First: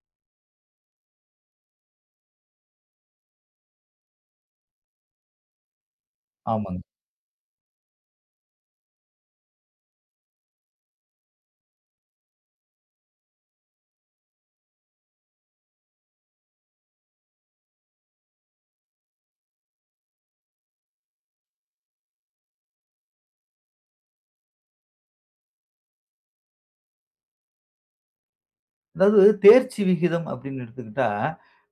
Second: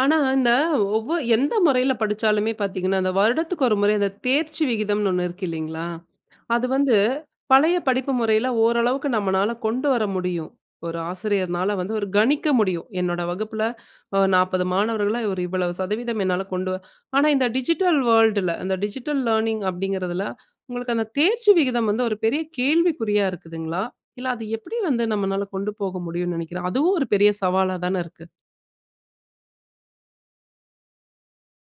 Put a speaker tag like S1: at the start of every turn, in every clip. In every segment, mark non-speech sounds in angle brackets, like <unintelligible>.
S1: ஆனா இந்த ஒவ்வொ எந்த முறையில படிச்சாலுமே பார்த்தீங்கன்னா, அந்த வருடத்துக்கு ஒரு முறை, அந்த தேர்ச்சி விகிதம்ன்னு ஒன்னு இருக்கு இல்லீங்களா? அது
S2: ஆமாங்க.
S1: வந்து, பழைய படிப்பு முறையில ஓரளவுக்கு நம்மனால கொண்டு வர முடியும். ஒரு ஆசிரியருனால வந்து, ஒரு கணிக்க முடியும். என்னோட வகுப்புல, அ, 40 மாணவர்கள்ல ஒரு இவ்வளவு சதவீதம் என்னால கொண்டு வ ஆனா இந்த டிஜிட்டல் வேர்ல்டுல அந்த டிஜிட்டல் லேர்னிங் அப்பிடிங்கிறதில, உங்களுக்கு அந்த தேர்ச்சி விகிதம் வந்து ஒரு பெரிய கேள்விக்குறியா இருக்குதுங்களா? இல்ல அது எப்பிடி வந்து நம்மனால கொண்டு போக முடியும்னு நினைக்கிறேன், அதுவும் ஒரு பெரிய சவாலாதான இருக்கு.
S2: அதாவது தேர்ச்சி விகிதம் அப்பிடின்னு எடுத்துக்கிட்டா,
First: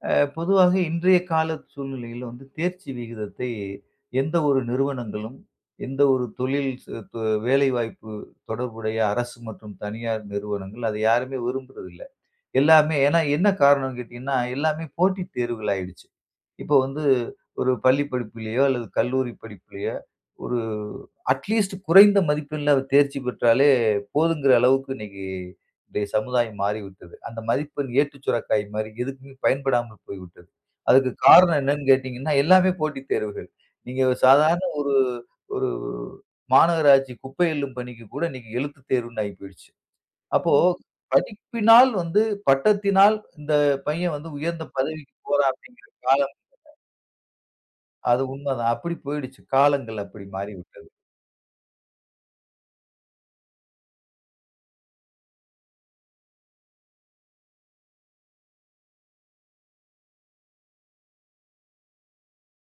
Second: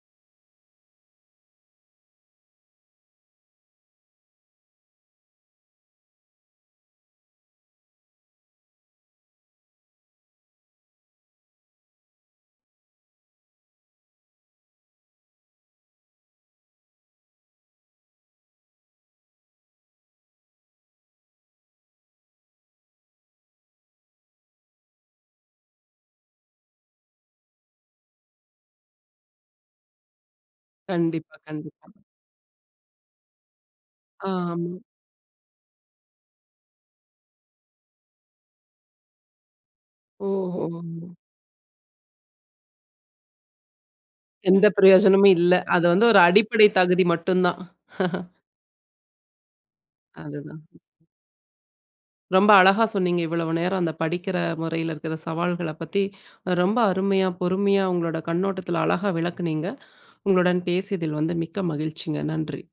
S2: அ பொதுவாவே இன்றைய கால சூழ்நிலையில வந்து தேர்ச்சி விகிதத்தை எந்த ஒரு நிறுவனங்களும், எந்த ஒரு தொழில் ச து வேலைவாய்ப்பு தொடர்புடைய அரசு மற்றும் தனியார் நிறுவனங்கள் அதை யாருமே விரும்புறதில்ல. எல்லாமே ஏன்னா என்ன காரணன்னு கேட்டீங்கன்னா, எல்லாமே போட்டி தேர்வுகள் ஆகிடுச்சு. இப்போ வந்து, ஒரு பள்ளி படிப்பிலயோ அல்லது கல்லூரி படிப்பிலயோ! ஒரு அட்லீஸ்ட் குறைந்த மதிப்பெண்ல தேர்ச்சி பெற்றாலே போதும்ங்கிற அளவுக்கு இன்னக்கி இன்றைய சமுதாயம் மாறிவிட்டது. அந்த மதிப்பெண் ஏட்டு சுரைக்காய் மாரி, எதுக்குமே பயன்படாமல் போய்விட்டது. அதற்கு
S1: கண்டிப்பா,
S2: காரணம் என்னன்னு
S1: கண்டிப்பா.
S2: கேட்டீங்கன்னா, எல்லாமே போட்டி தேர்வுகள். நீங்க
S1: அ,
S2: சாதாரண
S1: ஆமா.
S2: ஒரு, ஒரு மாநகராட்சி குப்பை அள்ளும் பணிக்கு கூட இன்னக்கி எழுத்து தேர்வுன்னு ஆயி போயிடுச்சு. அப்போ,
S1: ஓஹோ!
S2: படிப்பினால் வந்து பட்டத்தினால் இந்த பையன் வந்து உயர்ந்த
S1: எந்த
S2: பதவிக்கு
S1: பிரயோஜனமும்
S2: போறான்
S1: இல்ல. அது
S2: அப்பிடிங்கிற
S1: வந்து ஒரு அடிப்படை
S2: <unintelligible>
S1: தகுதி மட்டும் தான்
S2: அது
S1: <laughs>
S2: உண்ம தான். அப்பிடி போயிடுச்சு. காலங்கள் அப்பிடி
S1: அதுதான்.
S2: மாறிவிட்டது.
S1: ரொம்ப அழகா சொன்னீங்க, இவ்வளவு நேரம் அந்த படிக்கிற முறைல இருக்கிற சவால்களப் பத்தி ரொம்ப அருமையா, பொறுமையா உங்களோட கண்ணோட்டத்தில அழகா விளக்குனீங்க. உங்களுடன் பேசியதில் வந்து மிக்க மகிழ்ச்சிங்க. நன்றி!